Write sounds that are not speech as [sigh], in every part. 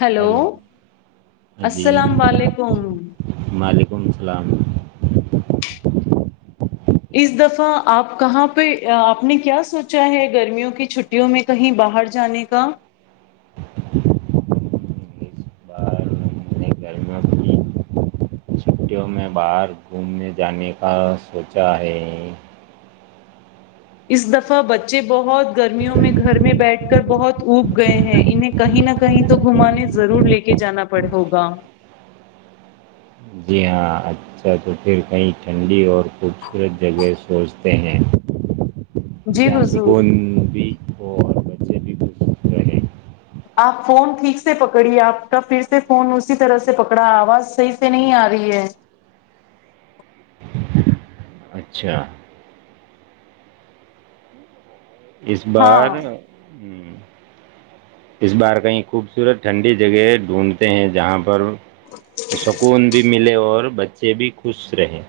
hello جی السلام علیکم سم سلام اس دفعہ آپ کہاں پہ آپ نے کیا سوچا ہے گرمیوں کی چھٹیوں میں کہیں باہر جانے کا [inaudible] ا چھٹیوں میں باہر گھومنے جانے کا سوچا ہے اس دفعہ بچے بہت گرمیوں میں گھر میں بیٹھ کر بہت اوب گئے ہیں انہیں کہیں نہ کہیں تو گھمانے ضرور لے کے جانا پڑے گا جی ہاں اچھا تو پھر کہیں ٹھنڈی اور خوبصورت جگہ سوچ ت جی ج حضور سکون بھی وہ اور بچے بھی خوش رہے آپ فون ٹھیک سے پکڑی آپ کا پھر سے فون اسی طرح سے پکڑا آواز صحیح سے نہیں آ رہی ہے اچھا اس بار ہاں اس بار کہیں خوبصورت ٹھنڈی جگہ ڈھونڈتے ہیں جہاں پر سکون بھی ملے اور ب سے بھی خوش رہیں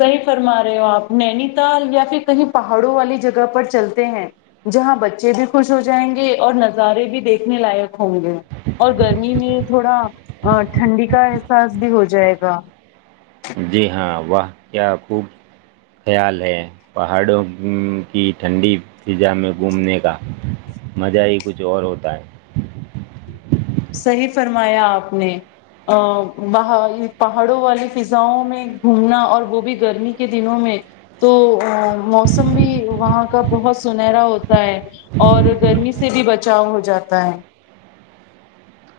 صحیح فرما رہے ہو آپ نینی تال یا پھر کہیں پہاڑوں والی جگہ پر چلتے ہیں جہاں بچے بھی خوش ہو جائیں گے اور نظارے بھی دیکھنے لائق ہوں گے اور گرمی میں تھوڑا ٹھنڈی کا احساس بھی ہو جائے گا جی ہاں وہ کیا خوب خیال ہے پہاڑوں کی ٹھنڈی فضا میں گھومنے کا مزہ ہی کچھ اور ہوتا ہے صحیح فرمایا آپ نے پہاڑوں والی فضاؤں میں گھومنا اور وہ بھی گرمی کے دنوں میں تو موسم بھی وہاں کا بہت سنہرا ہوتا ہے اور گرمی سے بھی بچاؤ ہو جاتا ہے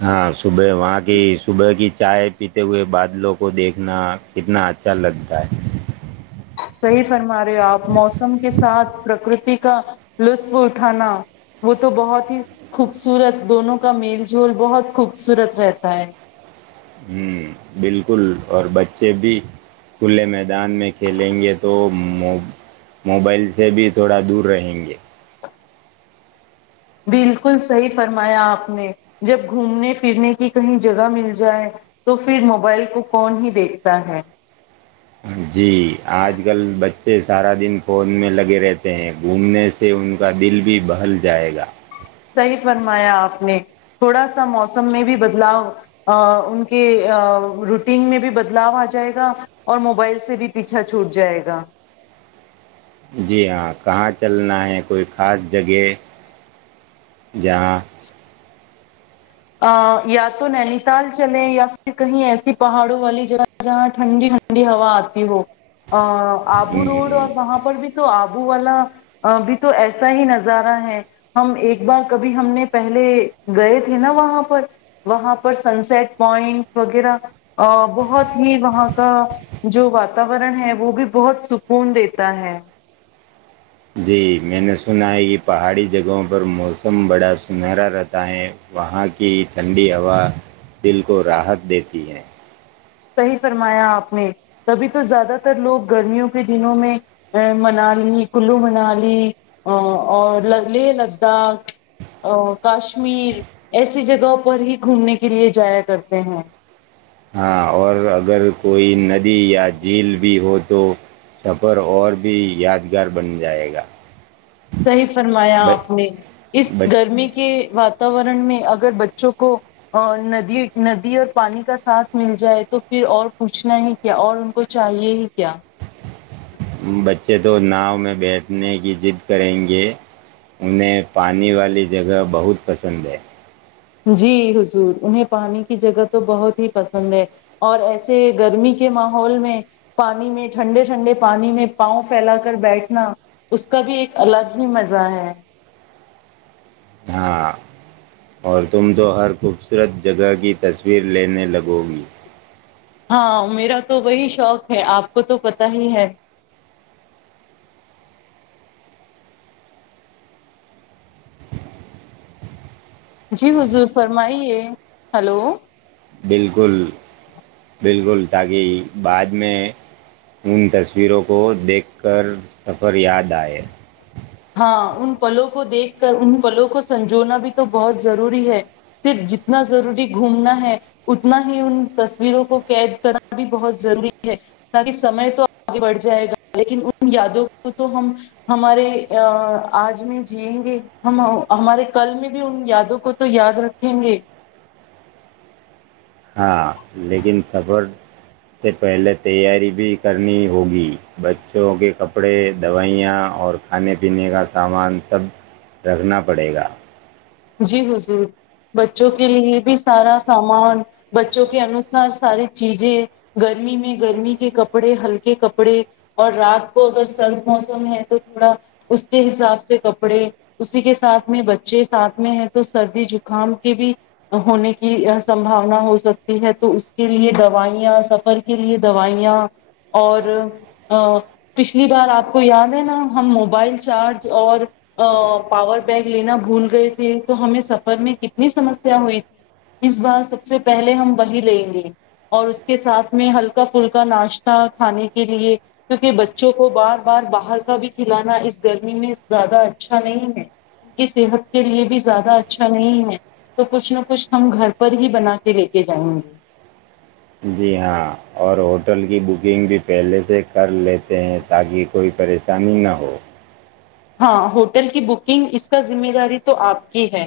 ہاں صبح وہاں کی صبح کی چائے پیتے ہوئے بادلوں کو دیکھنا کتنا اچھا لگتا ہے صحیح فرما رہے ہو آپ موسم کے ساتھ پرکرتی کا لطف اٹھانا وہ تو بہت ہی خوبصورت دونوں کا میل جوول بہت خوبصورت رہتا ہے ہوں بالکل اور بچے بھی کھلے میدان میں کھیلیں گے توو موبائل سے بھی تھوڑا دور رہیں گے بالکل صحیح فرمایا آپ نے جب گھومنے پھرنے کی کہیں جگہ مل جائے تو پھر موبائل کو کون ہی دیکھتا ہے سے سارا دن فون میں لگے رہتے ہیں گھومنے سے ان کا دل بھی بہل جائے گا صحیح فرمایا آپ نے تھوڑا سا موسم میں بھی بدلاؤ ان کے روٹین میں بھی بدلاو آ جائے گا اور موبائل سے بھی پیچھا چھوٹ جائے گا جی ہاں کہاں چلنا ہے کوئی خاص جگہ جہاں ا یا تو نینی تال چلے یا پھر کہیں ایسی پہاڑوں والی جگہ جہاں ٹھنڈی ٹھنڈی ہوا آتی ہو ا آبو روڈ اور وہاں پر بھی تو آ ابو والا بھی تو ایسا ہی نظارہ ہے ہم ایک بار کبھی ہم نے پہل گئے تھے نا وہاں پر وہاں پر سن سٹ پوائنٹ وغیرہ بہت ہی وہاں کا جو واتاورن ہے وہ بھی بہت سکون دیتا ہے جی میں نے سنا ہے کہ پہاڑی جگہوں پر موسم بڑا سنہرا رہتا ہے وہاں کی ٹھنڈی ہوا دل کو راحت دیتی ہے صحیح فرمایا آپ نے تبھی تو زیادہ تر لوگ گرمیوں کے دنوں میں منالی کلو منالی اور ل لداخ کاشمیر ایسی جگہوں پر ہی گھومنے کے لیے جایا کرتے ہیں ہاں اور اگر کوئی ندی یا جھیل بھی ہو تو سفر اور بھی یادگار بن جائے گا صحیح فرمایا ب- آپ نے اس بچ- گرمی کے واتاورن میں اگر بچوں کو ندی ندی اور پانی کا ساتھ مل جائے تو پھر اور پوچھنا ہی کیا اور ان کو چاہیے ہی کیا بچے تو ناؤ میں بیٹھنے کی ضد کریں گے انہیں پانی والی جگہ بہت پسند ہے جی حضور انہیں پانی کی جگہ تو بہت ہی پسند ہے اور ایسے گرمی کے ماحول میں پانی میں ٹھنڈے ٹھنڈے پانی میں پاؤں پھیلا کر بیٹھنا اس کا بھی ایک الگ ہی مزہ ہے ہاں اور تم تو ہر خوبصورت جگہ کی تصویر لینے لگو گی ہاں میرا تو وہی شوق ہے آپ کو تو پتا ہی ہے جی حضور فرمائیے ہلو بالکل بالکل تاکہ بعد میں ان تصویروں کو دیکھ کر سفر یاد آئے ہاں ان پلوں کو دیکھ کر ان پلوں کو سنجونا بھی تو بہت ضروری ہے صرف جتنا ضروری گھومنا ہے اتنا ہی ان تصویروں کو قید کرنا بھی بہت ضروری ہے تاکہ سمے تو آگے بڑھ جائے گا لیکن ان یادوں کو تو ہم ہمارے ا آج میں جیئیں گے ہم ہمارے کل میں بھی ان یادوں کو تو یاد رکھیں گے ہاں لیکن سفر سے پہلے تیاری بھی کرنی ہوگی بچوں کے کپ کپڑے دوائیاں اور کھانے پینے کا سامان سب رکھنا پڑے گا جی ہاں جض بچوں کے لیے بھی سارا سامان بچوں کے انوسار ساری چیزیں گرمی میں گرمی کے کپڑے ہلکے کپڑے اور رات کو اگر سرد موسم ہے تو تھوڑا اس کے حساب سے کپڑے اسی کے ساتھ میں بچے ساتھ میں ہے تو سردی زکام کے بھی ہونے کی سمباونا ہو سکتی ہے تو اس کے لیے دوائیاں سفر کے لیے دوائیاں اور پچھلی بار آپ کو یاد ہے نا ہم موبائل چارج اور پاور بینک لینا بھول گئے تھے تو ہمیں سفر میں کتنی سمسیا ہوئی تھی اس بار سب سے پہلے ہم وہی لیں گے اور اس کے ساتھ میں ہلکا پھلکا ناشتہ کھانے کے لیے کیونکہ بچوں کو بار بار باہر کا بھی کھلانا اس گرمی میں زیادہ اچھا نہیں ہے کی صحت کے لیے بھی زیادہ اچھا نہیں ہے تو کچھ نہ کچھ ہم گھر پر ہی بنا کے لے کے جائیں گے جی ہاں اور ہوٹل کی بکنگ بھی پہلے سے کر لیتے ہیں تاکہ کوئی پریشانی نہ ہو ہاں ہوٹل کی بکنگ اس کا ذمہ داری تو آپ کی ہے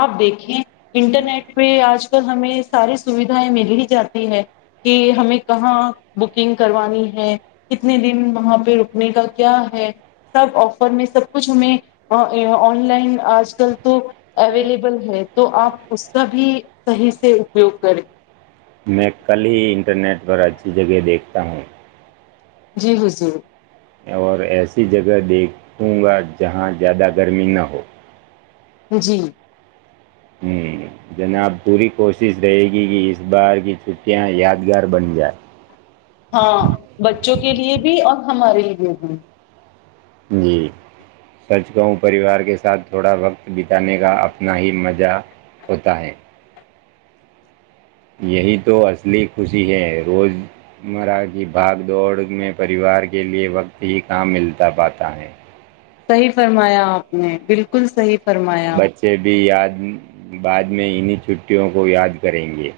آپ دیکھیں انٹرنیٹ پہ آج کل ہمیں ساری سویدھائیں مل ہی جاتی ہے کہ ہمیں کہاں بکنگ کروانی ہے کتنے دن وہاں پہ رکنے کا کیا ہے سب میں سب کچھ ہمیں آن لائن آج کل تو اویلیبل ہے تو آپ اس کا بھی صحیح سے اپیوگ کریں میں کل ہی انٹرنیٹ پر اچھی جگہ دیکھتا ہوں جی بضور ایسی جگہ دیکھوں گا جہاں زیادہ گرمی نہ ہو جی ہوں، جناب پوری کوشش رہے گی کہ اس بار کی چھٹیاں یادگار بن جائے ہاں بچوں کے لیے بھی اور ہمارے لیے بھی جی سچ گؤوں پریوار کے ساتھ تھوڑا وقت بتانے کا اپنا ہی مزہ ہوتا ہے یہی تو اصلی خوشی ہے روزمرہ کی بھاگ دوڑ میں پریوار کے لئے وقت ہی کام ملتا پاتا ہے صحیح فرمایا آپ نے بالکل صحیح فرمایا بچے بھی یاد بعات میں انہیں چھٹیوں کو یاد کریں گے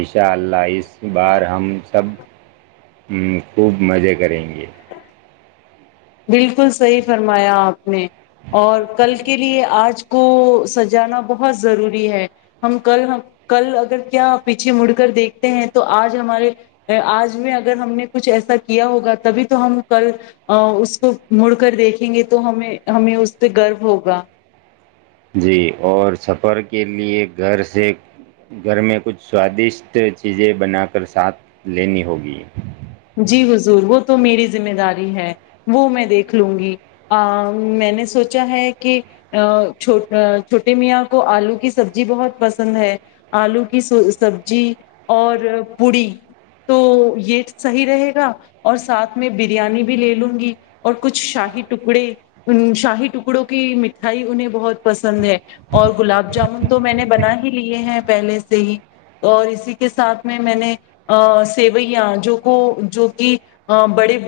اشا اللہ اس بار ہم سب خوب مزے کریں گے بالکل صحی فرمایا آپ نے اور کل کے لیے آج کو سجانا بہت ضروری ہے ہم کل کل اگر کیا پیچھے مڑ کر دیکھتے ہیں تو آج ہمارے آج میں اگر ہم نے کچھ ایسا کیا ہوگا تبھی تو ہم کل اس کو مڑ کر دیکھیں گے تو ہمیں ہمیں اس پہ گرو ہوگا جی اور سفر کے لیے گھر سے گھر میں کچھ سوادشٹ چیزیں بنا کر ساتھ لینی ہوگی جی حضور وہ تو میری ذمہ داری ہے وہ میں دیکھ لوں گی میں نے سوچا ہے کہ چھوٹے میاں کو آلو کی سبزی بہت پسند ہے آلو کی سبزی اور پڑی تو یہ سحیح رہے گا اور ساتھ میں بریانی بھی لے لوں گی اور کچھ شاہی ٹکڑے شاہی ٹکڑوں کی مٹھائی انہیں بہت پسند ہے اور گلاب جامن تو میں نے بنا ہی لیے ہیں پہلے سے ہی اور اسی کے ساتھ میں میں نے سیویاں جو کو جو کہ بڑے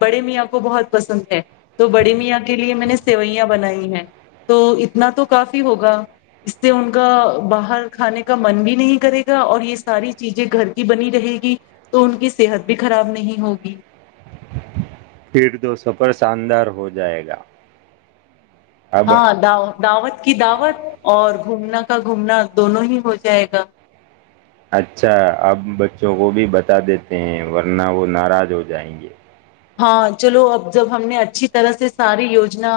بڑے میاں کو بہت پسند ہے تو بڑے میاں کے لیے میں نے سیوئیاں بنائی ہیں تو اتنا تو کافی ہوگا اس سے ان کا باہر کھانے کا من بھی نہیں کرے گا اور یہ ساری چیزیں گھر کی بنی رہے گی تو ان کی صحت بھی خراب نہیں ہوگی پھر دو سفر شاندار ہو جائے گا اب ہاں داؤ دعوت کی دعوت اور گھومنا کا گھومنا دونوں ہی ہو جائے گا اچھا اب بچوں کو بھی بتا دیتے ہیں ورنہ وہ ناراض ہو جائیں گے ہاں چلو اب جب ہم نے اچھی طرح سے ساری یوجنا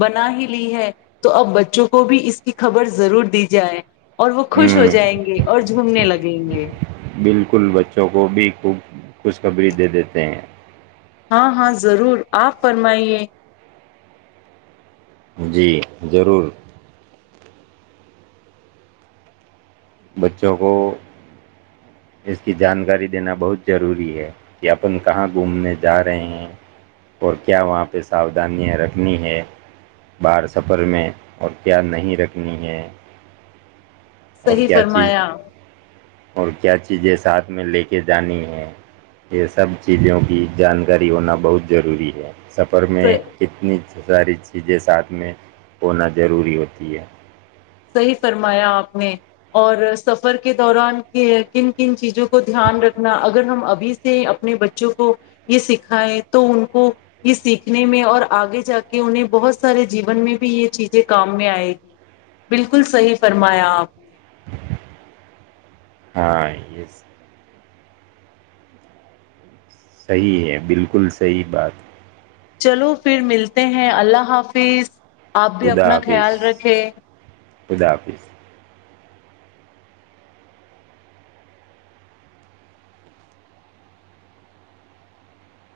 بنا ہی لی ہے تو اب بچوں کو بھی اس کی خبر ضرور دی جائے اور وہ خوش ہو ہ جائیں گے اور جھومنے لگیں گے بالکل بچوں کو بھی خوب خوشخبری دے دیتے ہیں ہاں ہاں ضرور آپ فرمائیے جی ضرور بچوں کو اس کی جانکاری دینا بہت ضروری ہے کہ اپن کہاں گھومنے جا رہے ہیں اور کیا وہاں پہ ساؤودھانیاں رکھنی ہے بار سفر میں اور کیا نہیں رکھنی ہے اور صی کیا پرر چیز مایا اور کیا چیزیں ساتھ میں لے کے جانی ہے یہ سب چیزوں کی جانکاری ہونا بہت ضروری ہے سفر میں کتنی ساری چیزیں ساتھ میں ہونا ضروری ہوتی ہے صحیح فرمایا آپ نے اور سفر کے دوران کن کن چیزوں کو کو دھیان رکھنا ا اگر ہم ابھی سے اپنے بچوں کو یہ سکھائے تو ان کو یہ سیکھنے میں اور آگے جا کے انہیں بہت سارے جیون میں بھی یہ چیزیں کام میں آئے گی بالکل صحیح فرمایا آپ نے ہاں یہ صحیح ہے بالکل صحی بات چلو پھر ملتے ہیں اللہ حافظ آپ بھی خدا اپنا خیال حافظ رکھے خدا حافظ